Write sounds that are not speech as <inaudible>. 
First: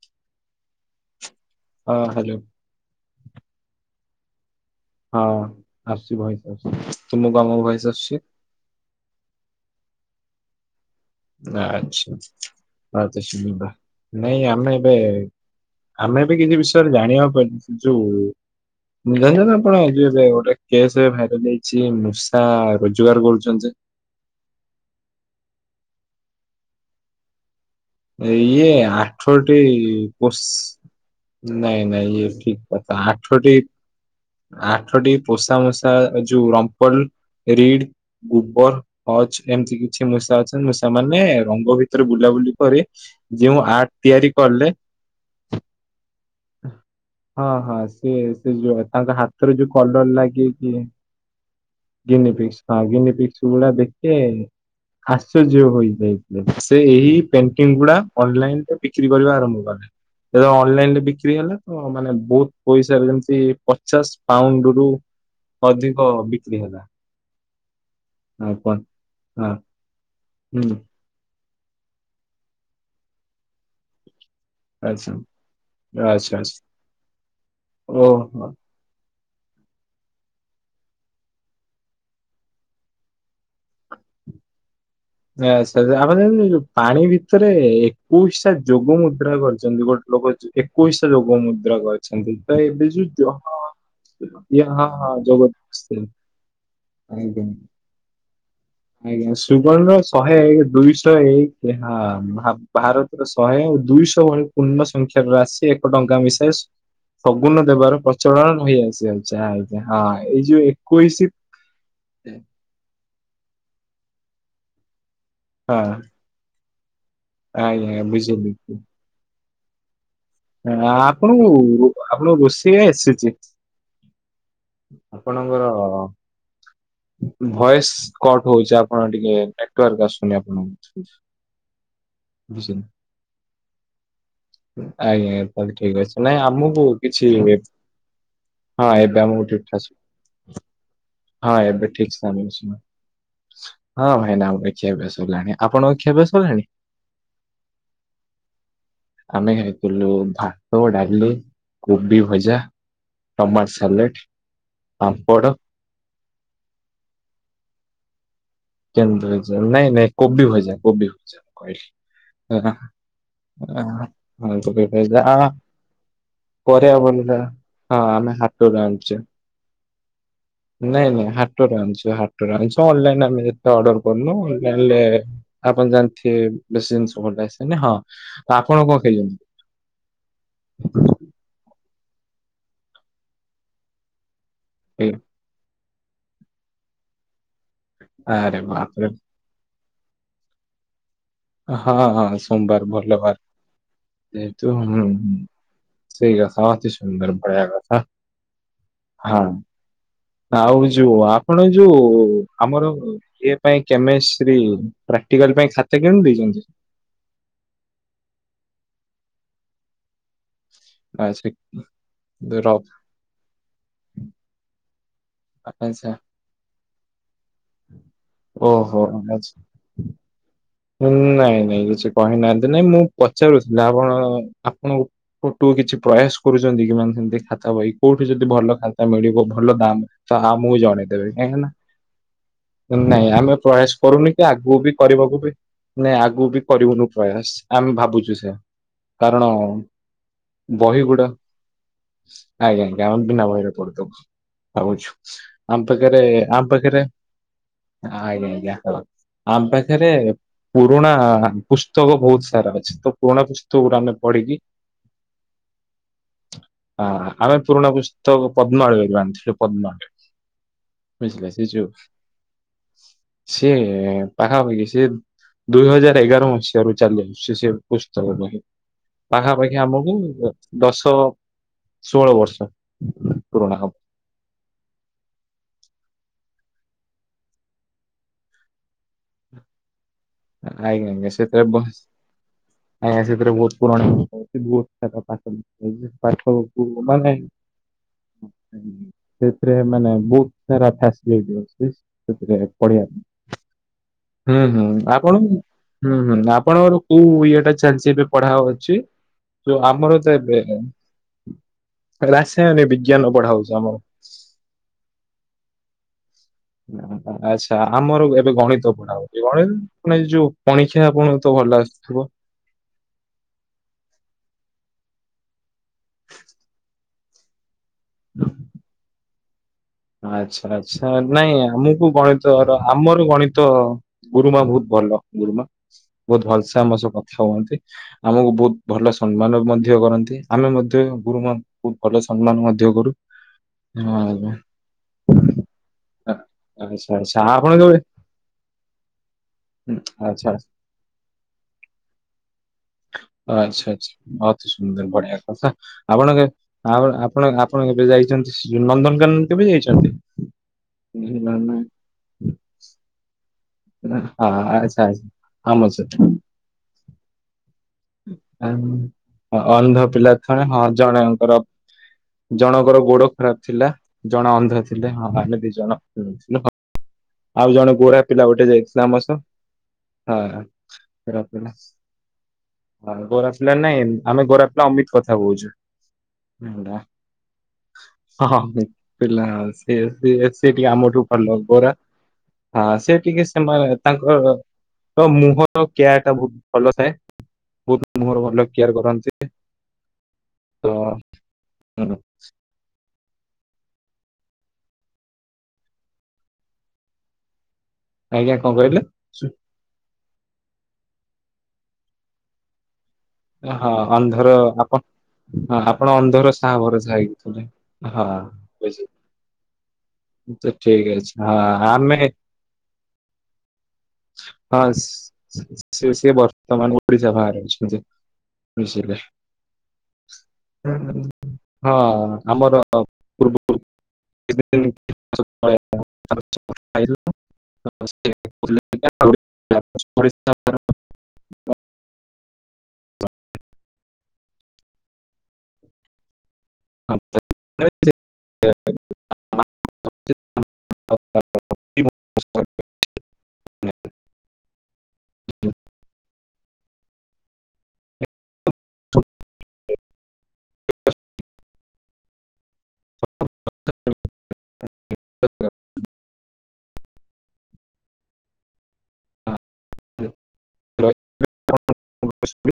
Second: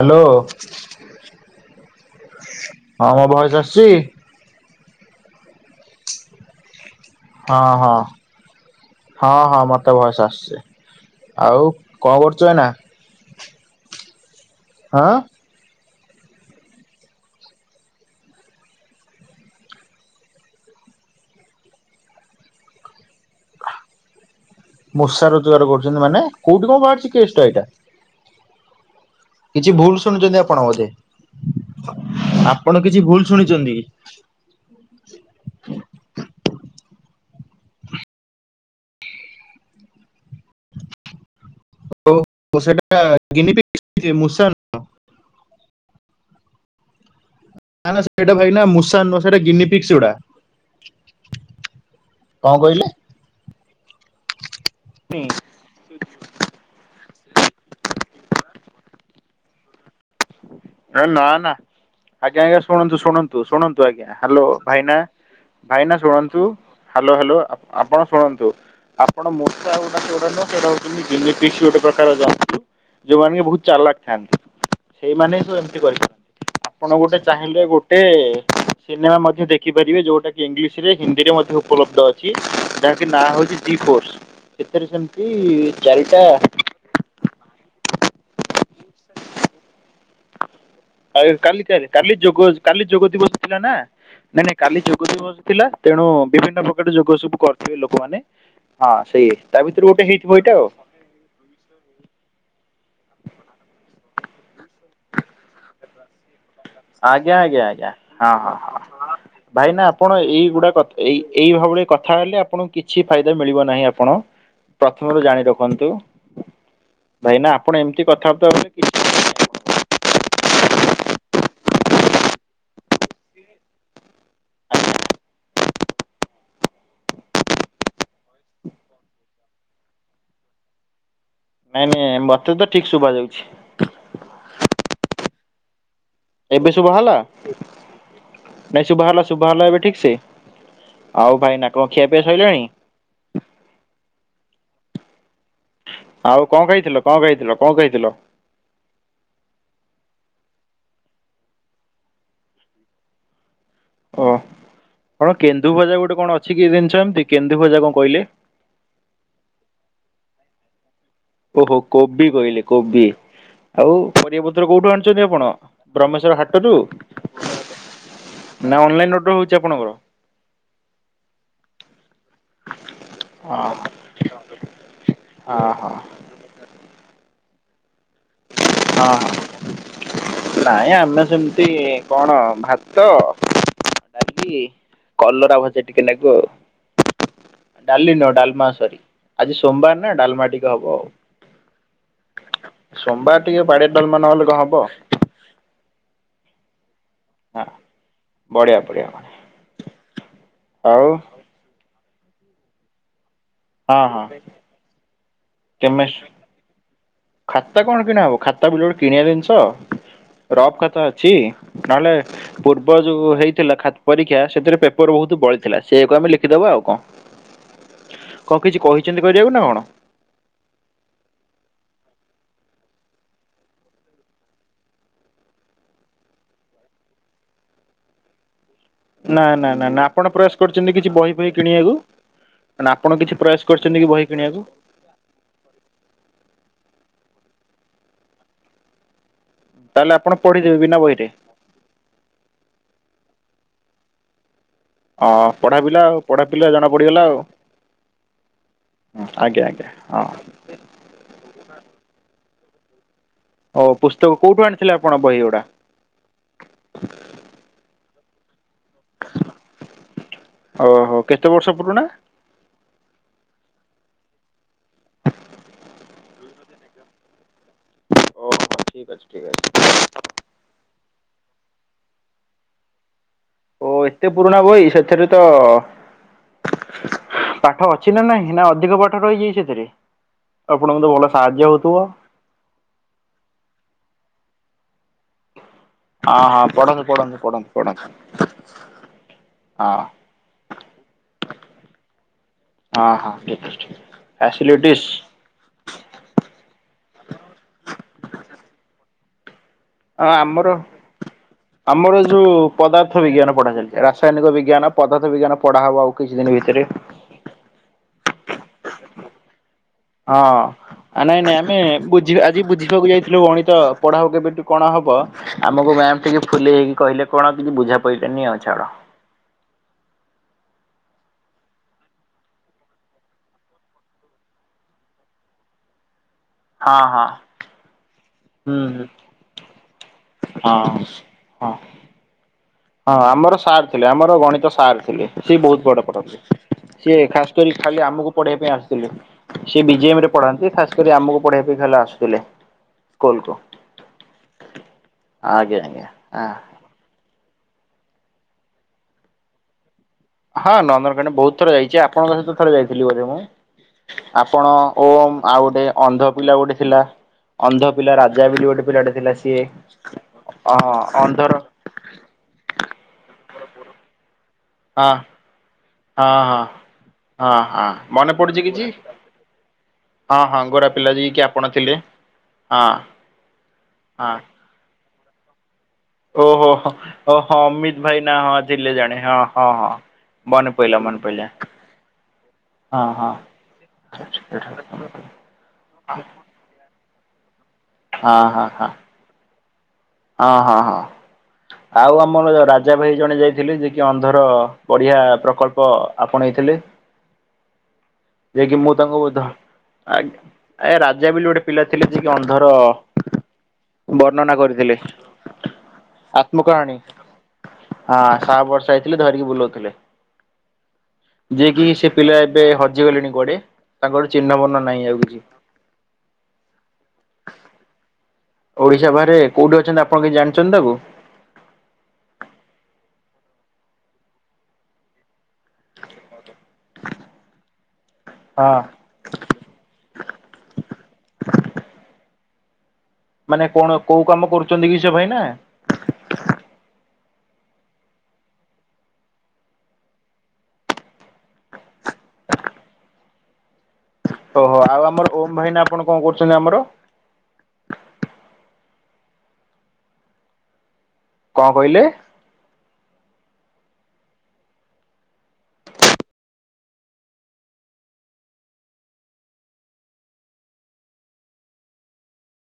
Hello. ହଁ hello. ହଁ ମୋ ଭୟସ୍ ଆସିଚି? ହଁ ଆସୁଚି ଭଏସ୍ ଆସୁଚି। ହଁ ହଁ ହଁ ହଁ ମୋତେ ଭଏସ୍ ଆସିଚି। ନା, ଆଉ ଆଚ୍ଛା କଣ କରୁଚୁ ଏଇନା। <unintelligible> ନାଇଁ ଆମେ ଏବେ ହଁ ଆମେ ଏବେ କିଛି ବିଷୟରେ ଜାଣିବାକୁ ପାଇ ଯୋଉ ଜାଣିଚନ୍ତି ଆପଣ ଆଜି ଏବେ ଗୋଟେ କେସ୍ ଭାଇରାଲ ହେଇଚି ମୂଷା ରୋଜଗାର କରୁଚନ୍ତିଜେ? ମୂଷା ରୋଜଗାର କରୁଚନ୍ତି ମାନେ କୋଉଠି କଣ ବାହାରିଚି କେଷ୍ଟା ଏଇଟା। ଏଇଏ ଆ ଆଠଟି କିଛି ଭୁଲ ଶୁଣିଛନ୍ତି ପସ୍ ଆପଣ ବୋଧେ ନାଇଁ ନାଇଁ ଇଏ ଠିକ୍ ଆପଣ କିଛି କଥା ଭୁଲ ଆଠଟି ଶୁଣିଛନ୍ତି ଆଠଟି ପୋଷା ମୂଷା ଯୋଉ ରମ୍ପଲ ରିଡ଼୍ ଗୁବର, ହଜ ଏମିତି କିଛି ମୂଷା ଅଛନ୍ତି ମୂଷା ମାନେ ରଙ୍ଗ ଭିତରେ ଓ ବୁଲାବୁଲି କରି ସେଇଟା ଗିନି ଯେଉଁ ଆର୍ଟ ପିକ୍ ତିଆରି ମୂଷା କଲେ ନୁହଁ ହଁ ହଁ ନା ନା ସିଏ ସେଇଟା ଭାଇ ସେ ନା ଯୋଉ ମୂଷା ତାଙ୍କ ନୁହଁ ସେଇଟା ହାତରେ ଗିନି ଯୋଉ ପିକ୍ସ କଲର ଗୁଡା ଲାଗି କି। ଗିନି କଣ ପିକ୍ସ ହଁ କହିଲେ? ଗିନି ପିକ୍ସ ଗୁଡା ଦେଖିେ ଆସ ଚର୍ଯ୍ୟ ହୋଇଯାଇଥିଲେ, ସେ ଏହି ପେଣ୍ଟିଙ୍ଗ ଗୁଡା ଅନଲାଇନରେ ବିକ୍ରି କରିବା ଆରମ୍ଭ କଲେ। ଯେତେବେଳେ ଅନଲାଇନ ରେ ଏ ନା ବିକ୍ରି ନା ହେଲା ତ ମାନେ ଆଜ୍ଞା ବହୁତ ଆଜ୍ଞା ଶୁଣନ୍ତୁ ପଇସାରେ ଯେମିତି ଶୁଣନ୍ତୁ ଶୁଣନ୍ତୁ ପଚାଶ ଆଜ୍ଞା ହ୍ୟାଲୋ ପାଉଣ୍ଡ ରୁ ଭାଇନା ଅଧିକ ଭାଇନା ଶୁଣନ୍ତୁ ବିକ୍ରି ହେଲା। ହ୍ୟାଲୋ ହ୍ୟାଲୋ ଅପ୍ ଆପଣ ଶୁଣନ୍ତୁ। ଆଉ କଣ ଆପଣ ହଁ ମୋଜା ଆଉ କୋଉଡାକ ସେଇଟା ହୁଁ ହଉଛନ୍ତି ଜେନେଟିକଟିଶୁ ଗୋଟେ ପ୍ରକାର ଜାତି ଯୋଉମାନେ କି ବହୁତ ଚାଲକ ଥାନ୍ତି। ଆଚ୍ଛା। କେତି କରିନ୍ତି ଆଚ୍ଛା, ଆଚ୍ଛା। ଆପଣ ଗୋଟେ ଚାହିଁଲେ ଗୋଟେ ଓହୋ! ସିନେମା ମଧ୍ୟ ଦେଖିପାରିବେ ଯୋଉଟା କିି ଇଂଲିଶ ରେ ହିନ୍ଦୀରେ ମଧ୍ୟ ଉପଲବ୍ଧ ଅଛି ଯାହାକି ନାଁ ହଉଛି ଜି ଫୋର୍ସ ସେଥିରେ ସେମିତି ଆଚ୍ଛା, ଆଚ୍ଛା। ଆପଣ ଚାରିଟା ଜାଣିଛନ୍ତି ଯୋଉ ପାଣି ଭିତରେ ଏକୋଇଶ ଟା ଯୋଗ ମୁଦ୍ରା କରିଛନ୍ତି ଗୋଟେ ଲୋକ ଜି ଏକୋଇଶଟା ଲୋକ କାଲି କାଲି ମୁଦ୍ରକ କାଲି ଅଛନ୍ତି ଯୋଗ ତ କାଲି ଏବେ ଯୋଗ ଯୋଉ ଦିବସ ଜହ ଥିଲା ନା। ନାଇଁ ନାଇଁ କାଲି ଯୋଗ ଦିବସ ଥିଲା ତେଣୁ ବିଭିନ୍ନ ପ୍ରକାର ଯୋଗ ସବୁ ଆଜ୍ଞା, କରିଥିବେ ଲୋକମାନେ ହଁ ସେଇ ଆଜ୍ଞା ତା ସୁବଲ୍ ଭିତରୁ ର ଗୋଟେ ହେଇଥିବ ଶହେ ଏଇଟା ଏକ ଆଉ। ଦୁଇ ଶହେ ଏକ ହ୍ନା ଭାର ଭାରତର ଶହେ ଓ ଦୁଇଶହ ଭଳି ପୂର୍ଣ୍ଣସ ସଂଖ୍ୟାରୁ ଆସି ଏକ ଟଙ୍କା ମିଶାଇଶ୍ ଆଜ୍ଞା ଆଜ୍ଞା ଆଜ୍ଞା ହଁ ହଁଁ ରହିଆସିଅଛି। ଆଜ୍ଞା, ଭାଇନା ହଁ ଆପଣ ଏଇ ଯୋଉ ଏଇଗୁଡା କଥା ଏଇ ଏଇ ଭାବଳି କଥା ହେଲେ ଆପଣଙ୍କୁ କିଛି ଫାଇଦା ମିଳିବ ନାହିଁ ଆପଣ ପ୍ରଥମରୁ ଜାଣି ରଖନ୍ତୁ। ହଁ, ଭାଇନା ଆପଣ ଆଜ୍ଞା ଏମିତି କଥାବାର୍ତ୍ତା ହେଲେ ବୁଝିଲି। କି ଆପଣଙ୍କୁ ଆପଣଙ୍କୁ ରୋଷେଇ ଆସିଛି। ଆପଣଙ୍କର ଭଏସ୍ କଟ ହଉଛି ଆପଣ ଟିକେ ନେଟୱାର୍କ ଆସୁନି ଆପଣଙ୍କୁ ନାଇଁ ନାଇଁ ମତେ ତ ବୁଝିଲେ? ଠିକ ଶୁଭା ଯାଉଛି। ଆଜ୍ଞା ତାଲେ ଠିକ ଅଛି ନାଇଁ ଏବେ ଆମକୁ ଶୁଭା ହେଲା କିଛି ନାଇଁ ହଁ ଶୁଭା ହେଲା ଏବେ ଶୁଭା ଆମକୁ ହେଲା ଏବେ ଠିକଠାକ୍ ଠିକ ସେ। ଶୁଭିଲା ଆଉ ଭାଇନା ହଁ କଣ ଏବେ ଖିଆ ଠିକ ପିଆ ସାଉଣ୍ଡ ସଇଲାଣି ସୁଣାଗଲା ହଁ ଭାଇନା ଆମ ଦେଖିବା ଏବେ ସବୁ ଜାଣିବା ଆଉ କଣ ଖାଇଥିଲ, କଣ ଖାଇଥିଲ, କଣ ଖାଇଥିଲ? ଆମେ ଖାଇଥିଲୁ ଭାତ, ଡାଲି, କୋବି ଭଜା। ଟମାଟ ସାଲେଟ୍ ଓ କଣ କେନ୍ଦୁ ଭଜା ଗୋଟେ କଣ ଅଛି କି ଜିନିଷ ଏମିତି କେନ୍ଦୁ ଭଜା କଣ କହିଲେ। କେନ୍ଦୁ ଭଜା ନାଇ ନାଇଁ କୋବି ଭଜା କୋବି ଭଜା ଓହୋ କହିଲି। କୋବି କହିଲେ କୋବି। ଆଉ ହଁ ପରିବାପତ୍ର କୋବି କୋଉଠୁ ଭଜା ଆଣିଛନ୍ତି ଆ ଆପଣ ବ୍ରହ୍ମେଶ୍ଵର ହାଟରୁ। ପରିବା ବନିଲା ହଁ ଆମେ ହାଟରୁ ନା ଆଣୁଛେ। ଅନଲାଇନ ଅର୍ଡର ହଉଛି ଆପଣଙ୍କର। ନାଇଁ ନାଇଁ ହାଟରୁ ଆଣିଛୁ ହାଟରୁ ଆଣିଛୁ ଅନଲାଇନ ଆମେ ଅ ଓହୋ ଅର୍ଡର କରୁନୁ ଇ ଜାଣିଲେ ଆପଣ ହଁ ଜାଣିଥିବେ ମେସିନ୍ ଭଲ ଆସେନି ହଁ। ତ ଆପଣ କଣ ହଁ ହ ଖାଇଛନ୍ତି? ନାଇଁ ଆମେ ସେମିତି କଣ ଭାତ, ଡାଲି ଟିମ୍ ଅଲରା ଭଜା ଟିକେ ନେବୁ ଆଉ ଡାଲି ନୂ ଆରେ ଡାଲମା ସରି ବାପରେ ଆଜି ସୋମବାର ନା ଡାଲମାଟିକ ହବ ଆଉ। ହଁ ହଁ ସୋମବାର ସୋମବାର ଭଲବାର ଟିକେ ବାଡିଆ ଡାଲମା ନହେଲେ କଣ ଜେହେତୁ ହବ। ହଁ। ସେଇ କଥା ଅତି ସୁନ୍ଦର ହଁ ବଢିଆ କଥା। ବଢିଆ ବଢିଆ ହଁ ଆଉ ଯୋଉ ଆପଣ ଯୋଉ ଆମର ଇ ପାଇଁ ହଁ ହଁ କେମିଷ୍ଟି ପ୍ରାକ୍ଟିକାଲ ପାଇଁ ଖାତା କିଣୁ କେମେଷ୍ଟ୍ରି ଦେଇଛନ୍ତି? ଖାତା କଣ କିଣାହବ ଖାତା ବୁ ଗୋଟେ କିଣିବା ଜିନିଷ ରଫ୍ ଖାତା ଅଛି। ଆଚ୍ଛା ନହେଲେ ରଫ୍ ପୂର୍ବ ଯୋଉ ହେଇଥିଲା ପରୀକ୍ଷା ସେଥିରେ ପେପର ବହୁତ ବଳିଥିଲା ଆଚ୍ଛା ସେଇଆକୁ ଆମେ ଲଖ ଶଖିଦବା ଆଉ କଣ। କଣ କିଛି ଓହୋ କହିଛନ୍ତି ଆଚ୍ଛା। କରିବାକୁ ନା କଣ? ନାଇଁ ନାଇଁ କିଛି କହିନାହାନ୍ତି ନାଇଁ ମୁଁ ପଚାରୁଥିଲି ଆପଣ ଆପଣ କୋଟୁ କିଛି ପ୍ରୟାସ କରୁଛନ୍ତି କିାନ ସେମିତି ଖାତା ବହି କୋଉଠି ଯଦି ଭଲ ଖା ମିଳିବ ନା ନା ଭଲ ନା ଦାମ ନା ଆପଣ ତ ପ୍ରୟାସ ଆ ମୁଁ କରିଛନ୍ତି କିଛି ଜଣେଇଦେବି ବହି ଫହି କାହିଁକି ନା କିଣିବାକୁ? ନା ଆପଣ ନାଇଁ କିଛି ଆମେ ପ୍ରୟାସ କରିଛନ୍ତି ବହି କରୁନି କି କିଣିବାକୁ? ଆଗକୁ ବି କରିବାକୁ ବି ନାଇ ଆଗକୁ ବି କରିବୁନୁ ପ୍ରୟାସ ଆମେ ଭାବୁଛୁ ସେୟା। କାରଣ ତାହେଲେ ଆପଣ ପଢିଦେବେ ବିନା ବହି ଗୁଡା ବହିରେ ଆଜ୍ଞା ବିନା ବହିରେ ପଶି ଦେବ। ହଉଛୁ ଅ ପଢା ଆମ ପିଲା ଆଉ ପାଖରେ ପଢା ଆମ ପିଲା ଜଣା ପାଖରେ ପଡିଗଲା ଆଉ। ଆଜ୍ଞା ଆଜ୍ଞା ଆଜ୍ଞା ଆମ ଆଜ୍ଞା ପାଖରେ ହଁ ପୁରୁଣା ପୁସ୍ତକ ବହୁତ ସାରା ଅଛି। ତ ପୁରୁଣା ପୁସ୍ତକ ଓ ଗୁରା ଆମେ ପୁସ୍ତକ ପଢିକି କୋଉଠୁ ଆଣିଥିଲେ ଆପଣ ବହି ଗୁଡା? ହଁ ଆମେ ପୁରୁଣା ତ ପଦ୍ମାଳୟ ରୂ ଆଣିଥିଲୁ ପଦ୍ମାଳୟ ଓହୋ କେତେ ବୁଝିଲେ? ସେ ବର୍ଷ ଯୋଉ ପୁରୁଣା? ସିଏ ପାଖାପାଖିକି ସିଏ ଦୁଇ ହଜାର ଏଗାର ମସିହାରୁ ଚାଲି ଆସୁଛି ସେ ପୁସ୍ତକ ଓହୋ ବହି। ଠିକ୍ ଅଛି ଠିକ୍ ଅଛି। ପାଖାପାଖି ଆମକୁ ଦଶ ଷୋହଳ ବର୍ଷ ପୁରୁଣା ଓ ହବ। ଏତେ ପୁରୁଣା ବହି ସେଥିରେ ତ ପାଠ ଅଛି ନା ନହିଁ ନା ଅଧିକ ପାଠ ରହିଯାଇଛି ସେଥିରେ। ଆପଣ ଆଜ୍ଞା ତ ଆଜ୍ଞା ଭଲ ସେଥିରେ ସାହାଯ୍ୟ୍ୟ ବ ହେଉୁଥିବ? ଆଜ୍ଞା ସେଥିରେ ବହୁତ ପୁରୁଣା ଏ ହଁ ହଁ ପାଠକୁ ପଢନ୍ତୁ ମାନେ ପଢନ୍ତୁ ପଢନ୍ତୁ ପଢନ୍ତୁ ସେଥିରେ ହଁ ମାନେ ବହୁତ ସାରା ଫସିଲିଟି ଅଛି ସେଥିରେ ପଢିବା ପାଇଁ। ହୁଁ ହୁଁ ଫ୍ୟାସିଲିଟିସ୍ ଆପଣ ହୁଁ ହୁଁ ଆପଣଙ୍କର କୋଉ ଇଏ ଟା ଚାଲିଛି ଏବେ ପଢା ହଉଚି? ତ ଆମର ତ ଏବେ ଆମର ରାସାୟନିକ ବିଜ୍ଞାନ ପଢାଉଛି ଆମର। ସୈନିକ ବିଜ୍ଞାନ ପଦାଥ ବିଜ୍ଞାନ ପଢ଼ା ହେବ ଆଉ କିଛି ଦିନ ଭିତରେ। ଆଚ୍ଛା ଆମର ଏବେ ଗଣିତ ପଢା ହଉଚି। ଗଣିତ ଆପଣ ଏ ହଁ। ଯୋଉ ପଣି ଖିଆ ନାଇଁ ଆପଣଙ୍କୁ ନାଇଁ ତ ଆମେ ଭଲ ଆସୁଥିବ? ବୁଝି ବୁଝିବାକୁ ଯାଇଥିଲୁ ଗଣିତ ପଢାକୁ କେବେଠୁ କଣ ହବ ଆମକୁ ମ୍ୟାମ୍ ଟିକେ ଫୁଲେଇ ହେଇକି କହିଲେ କଣ ଟିକେ ବୁଝା ପଇଲାନି ଆଉ ଛାଡ। ଆଚ୍ଛା ଆଚ୍ଛା ନାଇଁ ଆମକୁ ଗଣିତ ଆମର ଗଣିତ ଗୁରୁମା ବହୁତ ଭଲ ଗୁରୁମା ବହୁତ ଭଲସେ ଆମ ହଁ ସହ ହଁ କଥା ହୁଅନ୍ତି। ଆମକୁ ହୁଁ ବହୁତ ଭଲ ସମ୍ମାନ ମଧ୍ୟ କରନ୍ତି ହୁଁ ଆମେ ହଁ ମଧ୍ୟ ହଁ। ଗୁରୁମାଙ୍କୁ ବହୁତ ଭଲ ସମ୍ମାନ ମଧ୍ୟ କରୁ। ହଁ ଆମର ସାର୍ ହଁ ଥିଲେ ଆମର ଆଜ୍ଞା। ଗଣିତ ସାର୍ ଥିଲେ। ସିଏ ବହୁତ ବଡ ପଢନ୍ତି ଆଚ୍ଛା ସିଏ ଆଚ୍ଛା ଖାସ ଆପଣ କରି କେବେ ଖାଲି ଆମକୁ ପଢେଇିବା ପାଇଁ ଆସିଥିଲେ। ସେି ବି ଜେ ଏମ ରେ ଆଚ୍ଛା ଆଚ୍ଛା ପଢନ୍ତି ଖାସ୍ କରି ଆମକୁ ପଢେଇିବା ପାଇଁ ଖ ହେଲେ ଆସୁଥିଲେ। ସ୍କୁଲ କୁ ଆଚ୍ଛା ଆଚ୍ଛା ଅତି ସୁନ୍ଦର ବଢିଆ କଥା। ଆଜ୍ଞା ଆଜ୍ଞା ଆ ଆପଣଙ୍କ ଆଉ ଆପଣ ଆପଣ କେବେ ଯାଇଛନ୍ତି ଶ୍ରୀ ନନ୍ଦନକାନନ କେବେ ଯାଇଛନ୍ତି? ହଁ ନନ୍ଦନକାନ ବହୁତ ଥର ଯାଇଛି। ଆପଣଙ୍କ ସହିତ ଥରେ ଯାଇଥିଲି ବୋଧେ ମୁଁ? ହଁ ଆପଣ ଆଚ୍ଛା ଆଚ୍ଛା ଓମ୍ ଆଉ ଆମ ଗୋଟେ ସହିତ ଅନ୍ଧ ପିଲା ଗୋଟେ ଥିଲା। ଅନ୍ଧ ପିଲା ରାଜା ବୋଲି ଆଁ, ଗୋଟେ ପିଲାଟେ ଥିଲା ସିଏ ଅନ୍ଧ ପିଲା ଅହ ଅନ୍ଧର। ଜଣକର ଗୋଡ ଖରାପ ଥିଲା ଜଣେ ଅନ୍ଧ। ଥିଲେ ହଁ ଆମେ ଦି ଜଣ ହୁଁ ଥିଲୁ ହଁ। ହଁ ଆଉ ହଁ ଜଣେ ଗୋରା ମନେ ପିଲା ପଡୁଛି ଗୋଟେ କିଛି ଯାଇଛି ଆମ ସହ। ହଁ ହଁ ଗୋରା ପିଲା ଯିଏକିି ଆପଣ ଥିଲେ। ହଁ ଆ ଗୋରା ପିଲା ନାଇଁ ହଁ। ଆମେ ଗୋରା ପିଲା ଅମିତ କଥା କହୁଚୁ। ଓହୋ ହୋ ଓହୋ ଅମିତ ଭାଇ ନା ହଁ ଥିଲେ ଜାଣେ ହଁ ହଁ ହଁ। ସିଏ ସିଏ ମନେ ଟିକେ ପଇଲା ମନେ ଆମଠୁ ପଇଲା ଭଲ ଗୋରା। ହଁ ସେ ଟିକେ ସେ‌ ମା ତାଙ୍କ ର ମୁହଁର କେୟର ଟା ବହୁତ ଭଲ ଥାଏ। ବୋହୁତ ମୁହଁ ର ହଁ ଭଲ ହଁ ହଁ। କେଆର କରନ୍ତି। ହଁ ହଁ ତ ହଁ ହୁଁ, ଆଉ ଆମର ଯୋଉ ରା ଜବ୍ ହେଇ ଜଣେ ଯାଇଥିଲେ ଯେ କିି ଅନ୍ଧର ବଢିଆ ପ୍ରକଳ୍ପ ଆପଣେଇ ଥିଲେ। ଆଜ୍ଞା କଣ ଯେକିି ମୁଁ କହିଲେ? ତାଙ୍କୁ ଧର ଆଗ୍ ଆଜ୍ଞା ରାଜା ବେଲି ଗୋଟେ ପିଲା ଥିଲେ ଯିଏ କି ଅନ୍ଧର। ଏ ହଁ ଅନ୍ଧର ବର୍ଣ୍ଣନା କରିଥିଲେ ଆପ ହଁ ଆପଣ ଅନ୍ଧର ସାହା ଆତ୍ମକାହାଣୀ ଭରସା ହେଇକି ଥିଲେ ସାହା ବର୍ଷା ହଁ। ହେଇଥିଲେ ଧରିକି ବୁଲାଉଥିଲେ ତ ଠିକ ଅଛି ହଁ ଯିଏ କି ସେ ଆମେ ପିଲା ଏବେ ହଜି ଗଲେଣି କୁଆଡେ। ତାଙ୍କ ର ଚିହ୍ନବର୍ଣ ନାହିଁ ଆଉ କିଛି। ସେବି ସେ ବର୍ତ୍ତମାନ ଓଡିଶା ବାହରେ ଅଛନ୍ତି। ଓଡ଼ିଶା ମିଶିଲେ। ବାହାରେ କୋଉଠି ଅଛନ୍ତି ଆପଣ କିଛି ଜାଣିଚନ୍ତି ତାକୁ। ହଁ ଆମର ପୂର୍ବରୁ। <unintelligible> ହଁ। କି ଓଡ଼ିଶା ମାନେ କଣ କୋଉ କାମ କରୁଚନ୍ତି କି ସେ ଭାଇ ନା। <unintelligible> <unintelligible> ଓହୋ ଆଉ ଆମର ଓମ ଭାଇନା ଆପଣ କଣ କରୁଚନ୍ତି ଆମର। <unintelligible> କଁ କହିଲେ? <unintelligible> <unintelligible>